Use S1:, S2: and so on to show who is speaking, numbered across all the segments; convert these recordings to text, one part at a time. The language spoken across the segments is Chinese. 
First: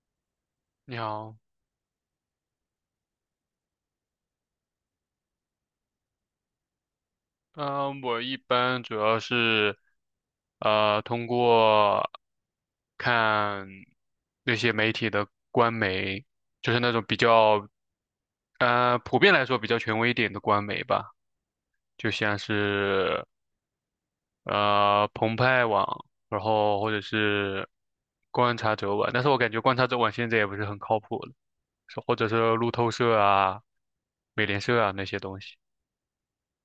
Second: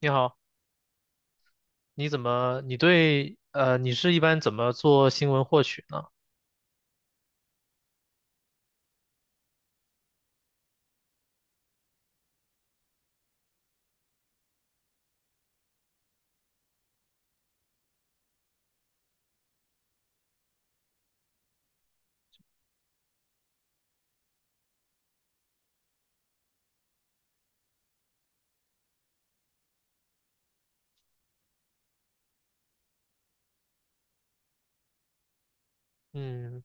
S1: 你好，
S2: 你好，
S1: 你是一般怎么做新闻获取呢？
S2: 嗯、我一般主要是，通过看那些媒体的官媒，就是那种比较，普遍来说比较权威一点的官媒吧，就像是澎湃网，然后或者是观察者网，但是我感觉观察者网现在也不是很靠谱了，是或者是路透社啊、美联社啊那些东西，
S1: 嗯，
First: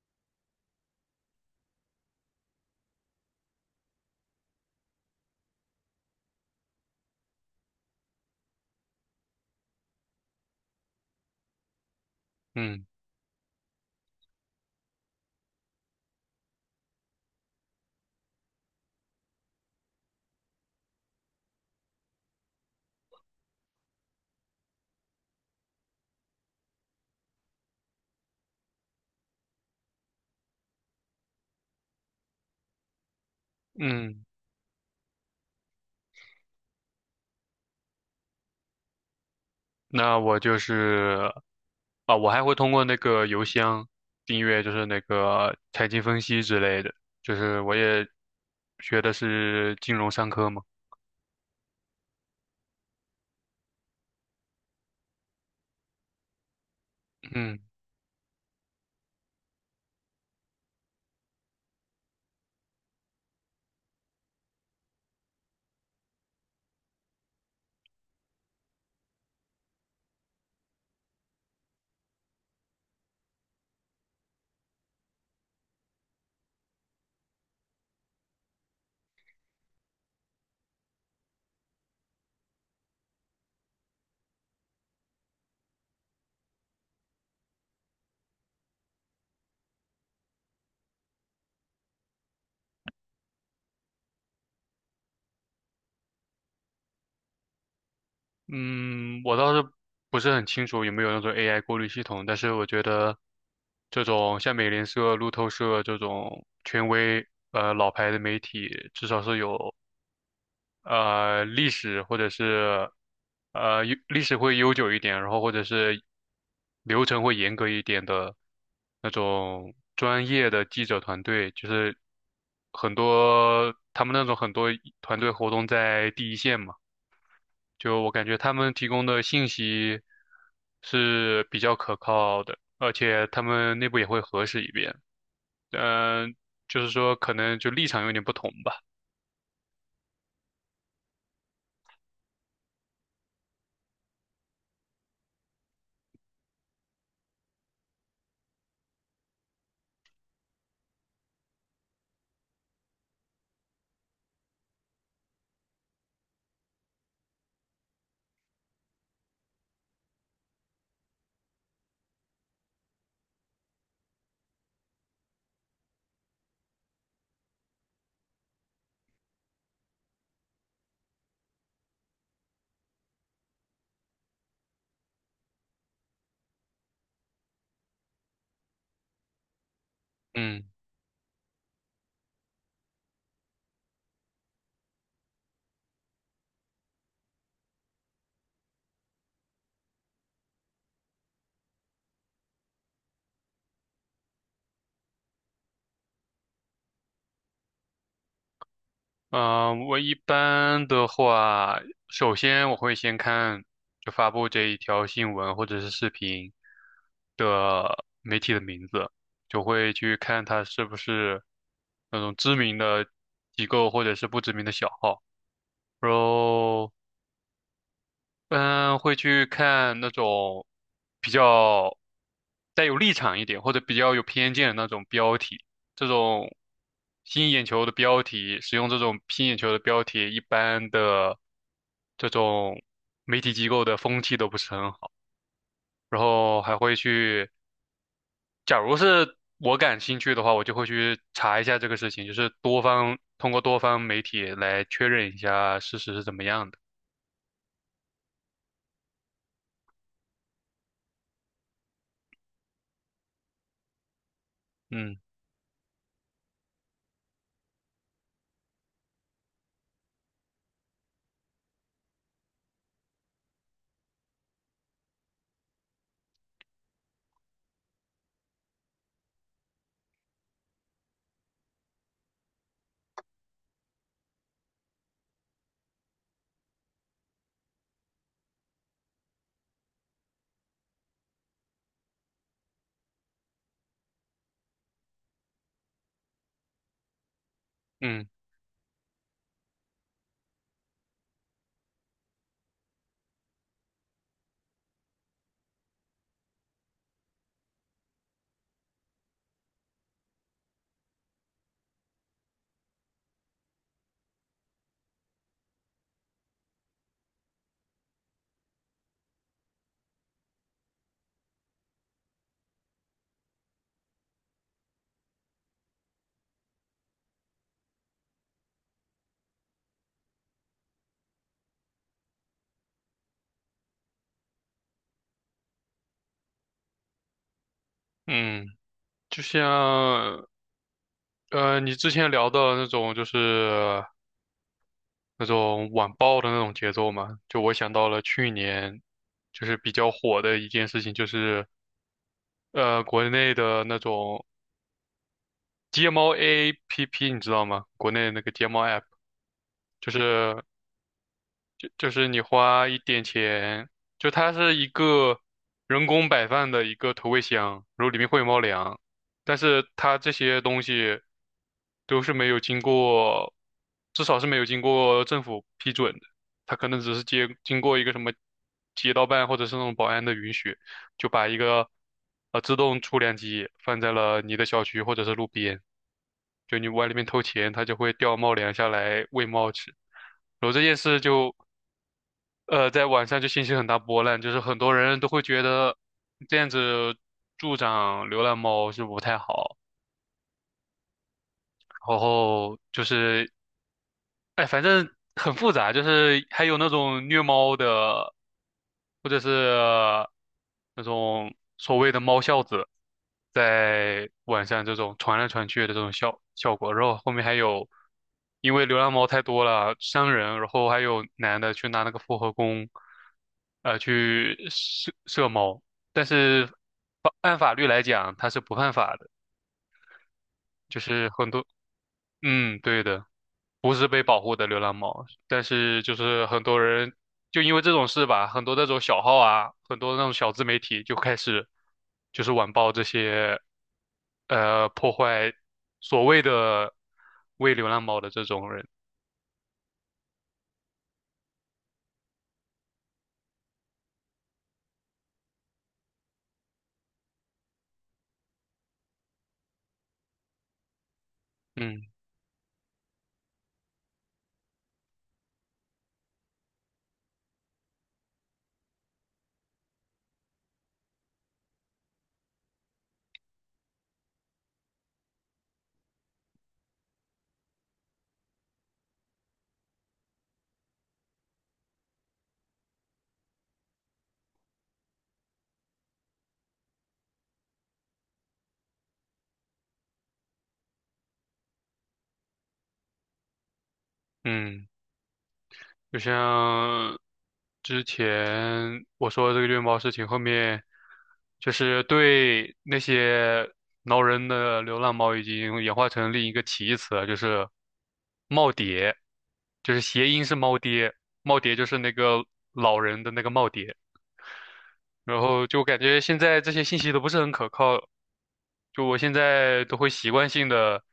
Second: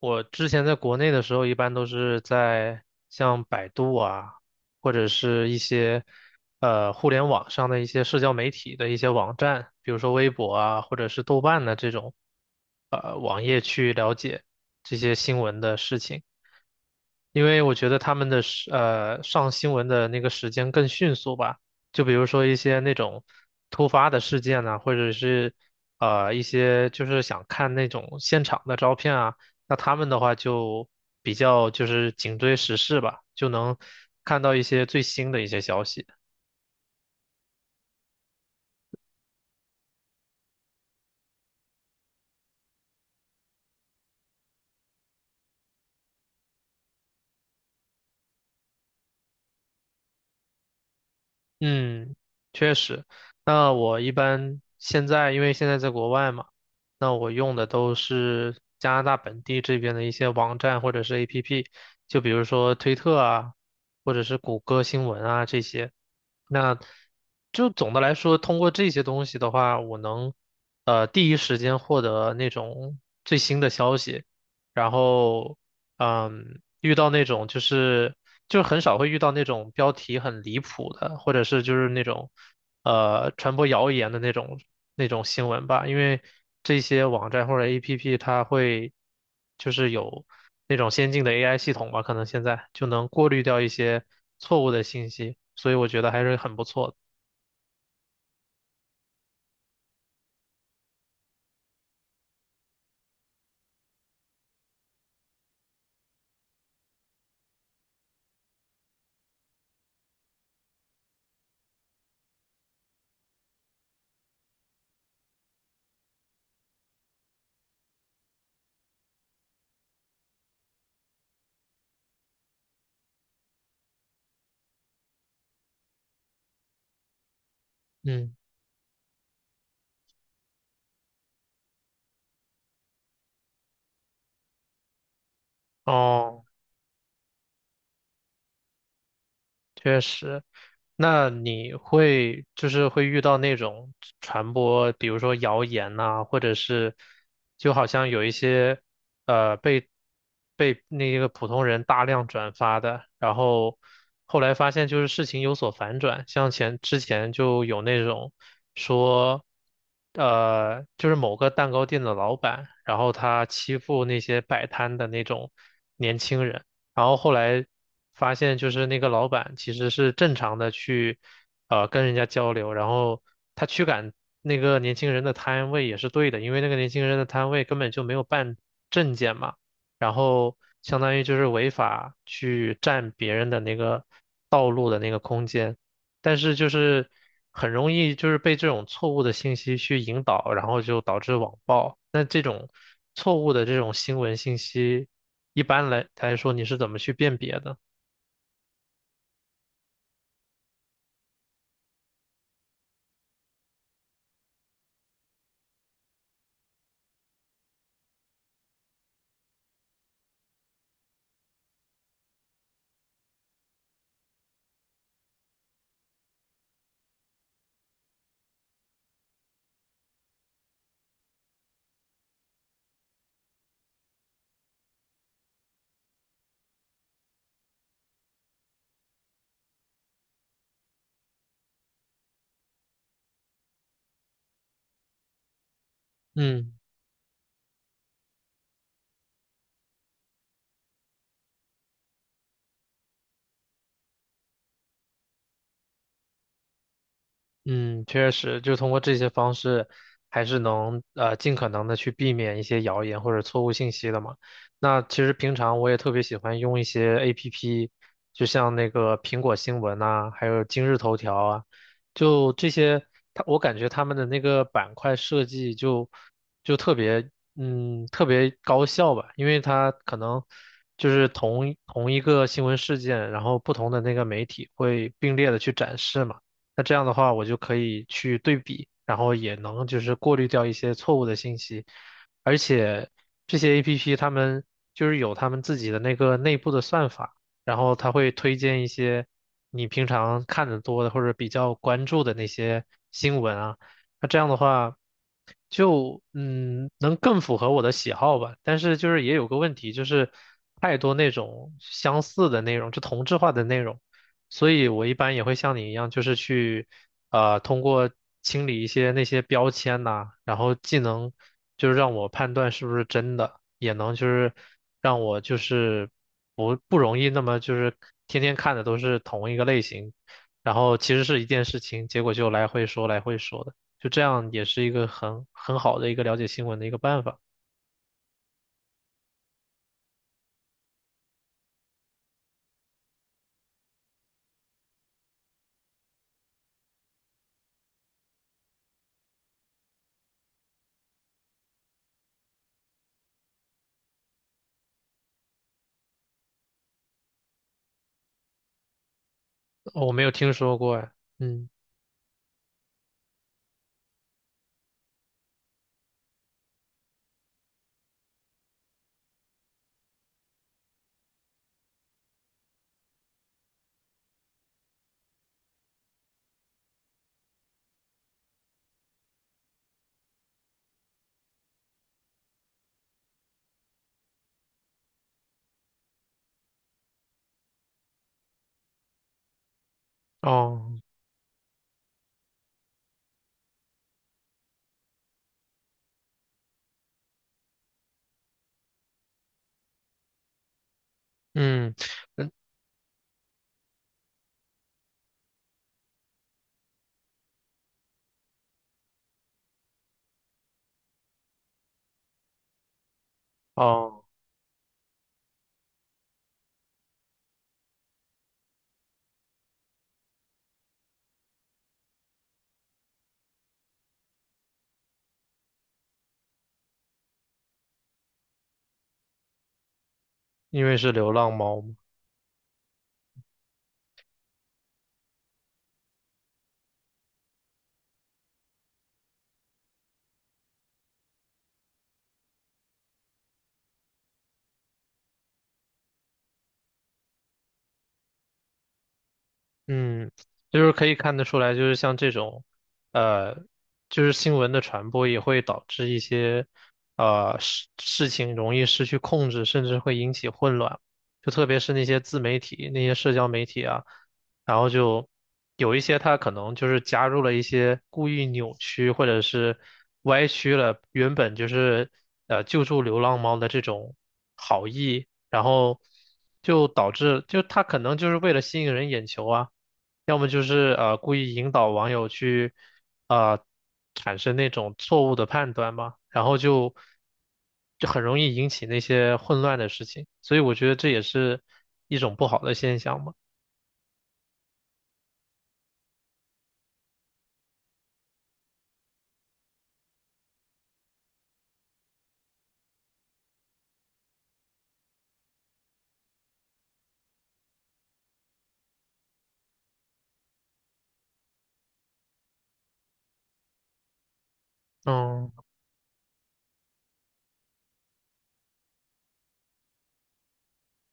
S1: 我之前在国内的时候，一般都是在像百度啊，或者是一些，呃，互联网上的一些社交媒体的一些网站，比如说微博啊，或者是豆瓣的这种，
S2: 嗯
S1: 网页去了解这些新闻的事情。因为我觉得他们的上新闻的那个时间更迅速吧，就比如说一些那种突发的事件呐，或者是一些就是想看那种现场的照片啊，那他们的话就比较就是紧追时事吧，就能
S2: 嗯。
S1: 看到一些最新的一些消息。
S2: 那我就是啊，我还会通过那个邮箱订阅，就是那个财经分析之类的，就是我也学的是金融商科嘛。
S1: 嗯，确实。那我一般现在因为现在在国外嘛，那我用
S2: 嗯
S1: 的都是加拿大本地这边的一些网站或者是 APP，就比如说推特啊，或者是谷歌新闻啊这些。那就总的来说，通过这些东西的话，我能第一时间获得那种最新的消息，然后嗯，遇到那种就是就很少会遇到那种标题很离谱的，或者是就是那种传播谣言的那种新闻吧，因为这些网站或者 APP 它会有那种先进的 AI 系统吧，可能现在就能过滤掉一些错误的信息，所以我觉得还是很不错的。
S2: 嗯，我倒是不是很清楚有没有那种 AI 过滤系统，但是我觉得这种像美联社、路透社这种权威老牌的媒体，至少是有历史或者是历史会悠久一点，然后或者是流程会严格一点的那种专业的记者团队，就是很多他们那种很多团队活动在第一线嘛，就我感
S1: 嗯，
S2: 觉他们提供的信息是比较可靠的，而且他们内部也会核实一遍，嗯、
S1: 哦，
S2: 就是说可能就立场有点不同吧，
S1: 确实。那你会会遇到那种传播，比如说谣言呐、或者是就好像有一些呃被被那个普通人大量转发的，然后后来发现就是事情有所反转，像之前就有那种说就是某个蛋糕店的老板，然后他欺负那些摆摊的那种年轻人。然后后来发现，就是那个老板其实是正常的去，跟人家交流，然后他驱赶那个年轻人的摊位也是对的，因为那个年轻人的摊位根本就没有办证件嘛，然后
S2: 嗯。
S1: 相当于就是违法去占别人的那个道路的那个空间。但是就是很容易就是被这种错误的信息去引导，然后就导致网暴。那这种错误的这种新闻信息，一般来说你是怎么去辨别的？
S2: 嗯，我一般的话，首先我会先看就发布这一条新闻或者是视频的媒体的名字，就会去看它是不是那种知名的机构或者是不知名的小号。然后嗯，会去看那种比较带有立场一点，或者比较有偏见的那种标题，这种吸引眼球的标题，使用这种吸引眼球的标题，一般的这种媒体机构的风气都不是很好。然后
S1: 嗯。
S2: 还会去，假如是我感兴趣的话，我就会去查一下这个事情，就是多方，通过多方媒体来确认一下事实是怎么样的。
S1: 嗯，确实，就通过这些方式，还是能尽可能的去避免一些谣言或者错误信息的嘛。那其
S2: 嗯
S1: 实平常我也特别喜欢用一些 APP，就像那个苹果新闻呐、还有今日头条啊，就这些，它我感觉他们的那个板块设计就特别特别高效吧，因为它可能就是同一个新闻事件，然后不同的那个媒体会并列的去展示嘛。那这样的话，我就可以去对比，然后也能就是过滤掉一些错误的信息，而且这些 APP 他们就是有他们自己的那个内部的算法，然后它
S2: 嗯
S1: 会推荐一些你平常看的多的或者比较关注的那些新闻啊，那这样的话就能更符合我的喜好吧，但是就是也有个问题，就是太多那种相似的内容，就同质化的内容。所以我一般也会像你一样，就是去通过清理一些那些标签呐、然后既能就是让我判断是不是真的，也能就是让我就是不容易那么就是天天看的都是同一个类型，然后其实是一件事情，结果就来回说的，就这样也是一个很好的一个了解新闻的一个办法。
S2: 嗯，就像。你之前聊的那种就是那种晚报的那种节奏嘛，就我想到了去年就是比较火的一件事情，就是国内的那种街猫 APP,你知道吗？国内那个街猫 App,
S1: 哦，
S2: 就
S1: 我没有听
S2: 是
S1: 说过哎。嗯。
S2: 就是你花一点钱，就它是一个人工摆放的一个投喂箱，然后里面会有猫粮，但是它这些东西都是没有经过，至少是没有经过政府批准的，它可能只是经过一个什么街道办或者是那种保安的允许，就把一个自动出粮机放在了你的小区或者是路边，就你往里面投钱，它就会掉猫粮下来喂猫吃。然后这
S1: 哦。
S2: 件事就，在晚上就掀起很大波澜，就是很多人都会觉得这样子助长流浪猫是不太好，
S1: 嗯。
S2: 然
S1: 嗯。
S2: 后就是哎，反正很复杂，就是还有那种虐猫的，或者是那种所谓的猫孝子，
S1: 哦，
S2: 在晚上这种传来传去的这种效果，然后后面还有因为流浪猫太多了伤人，然后还有男的去拿那个复合弓，去射射猫，但是按法律来讲，它是不犯法的，
S1: 因为
S2: 就
S1: 是
S2: 是
S1: 流
S2: 很
S1: 浪
S2: 多，
S1: 猫嘛。
S2: 嗯，对的。不是被保护的流浪猫，但是就是很多人就因为这种事吧，很多那种小号啊，很多那种小自媒体就开始就是晚报这些破坏所谓的喂流浪猫的这种人，
S1: 嗯，就是可以看得出来，就是像这种，呃，就是新闻的传播也会导致一些，呃，事情容易失去控制，甚至会引起混乱。就特别是那
S2: 嗯
S1: 些自媒体、那些社交媒体啊，然后就有一些它可能就是加入了一些故意扭曲或者是歪曲了原本就是救助流浪猫的这种好意，然后就导致就它可能就是为了吸引人眼球啊。要么就是故意引导网友去啊、呃、产生那种错误的判断嘛，然后就很容易引起那些混乱的事情，所以我觉得这也是一种不好的现象嘛。
S2: 嗯。就像之前我说的这个虐猫事情，后面就是对那些挠人的流浪猫已经演化成另一个歧义词了，就是"耄耋"，就是谐音是"猫爹"，"耄耋"就是那个老人的那个耄耋。然
S1: 嗯。
S2: 后就感觉现在这些信息都不是很可靠，就我现在都会习惯性的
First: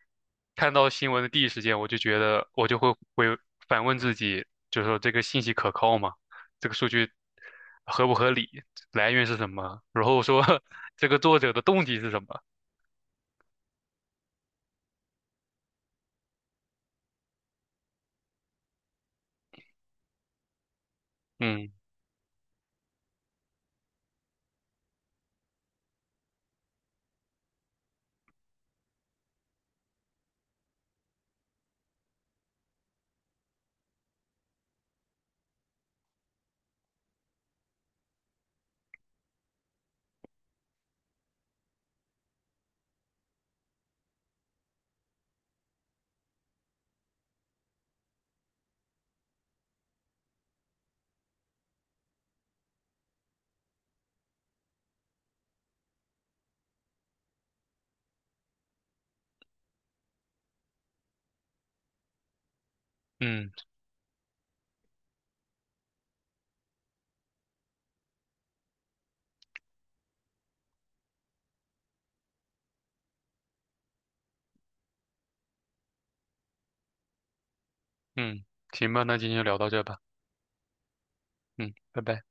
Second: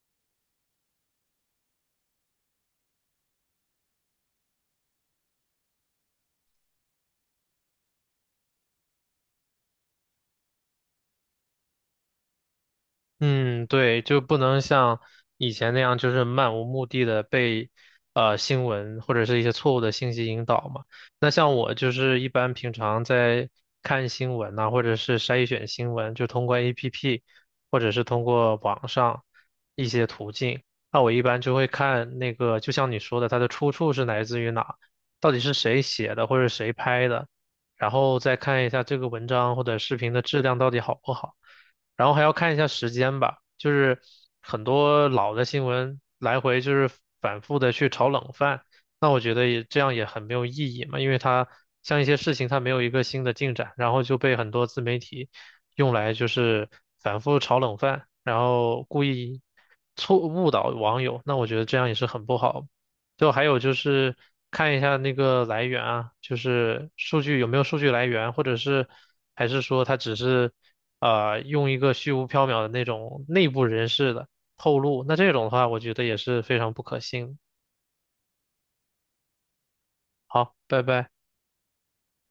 S2: 看到新闻的第一时间，我就觉得我就会反问自己，就是说这个信息可靠吗？这个数据合不合理？来源是什么？然后说 这个作者的动机是什么？
S1: 嗯，对，就不能像以前那样，就是漫无目的的被新闻或者是一些错误的信息引导嘛。那像
S2: 嗯
S1: 我就是一般平常在看新闻呐、或者是筛选新闻，就通过 APP 或者是通过网上一些途径。那我一般就会看那个，就像你说的，它的出处是来自于哪，到底是谁写的或者谁拍的，然后再看一下这个文章或者视频的质量到底好不好。然后还要看一下时间吧，就是很多老的新闻来回就是反复的去炒冷饭，那我觉得也这样也很没有意义嘛，因为它像一些事情它没有一个新的进展，然后就被很多自媒体用来就是反复炒冷饭，然后故意错误导网友，那我觉得这样也是很不好。就还
S2: 嗯
S1: 有就是看一下那个来源啊，就是数据有没有数据来源，或者是还是说它只是用一个虚无缥缈的那种内部人士的透露，那这种的话，我觉得也是非常不可信。
S2: 嗯，行吧，那今天就聊到这吧。
S1: 好，拜拜。
S2: 嗯，拜拜。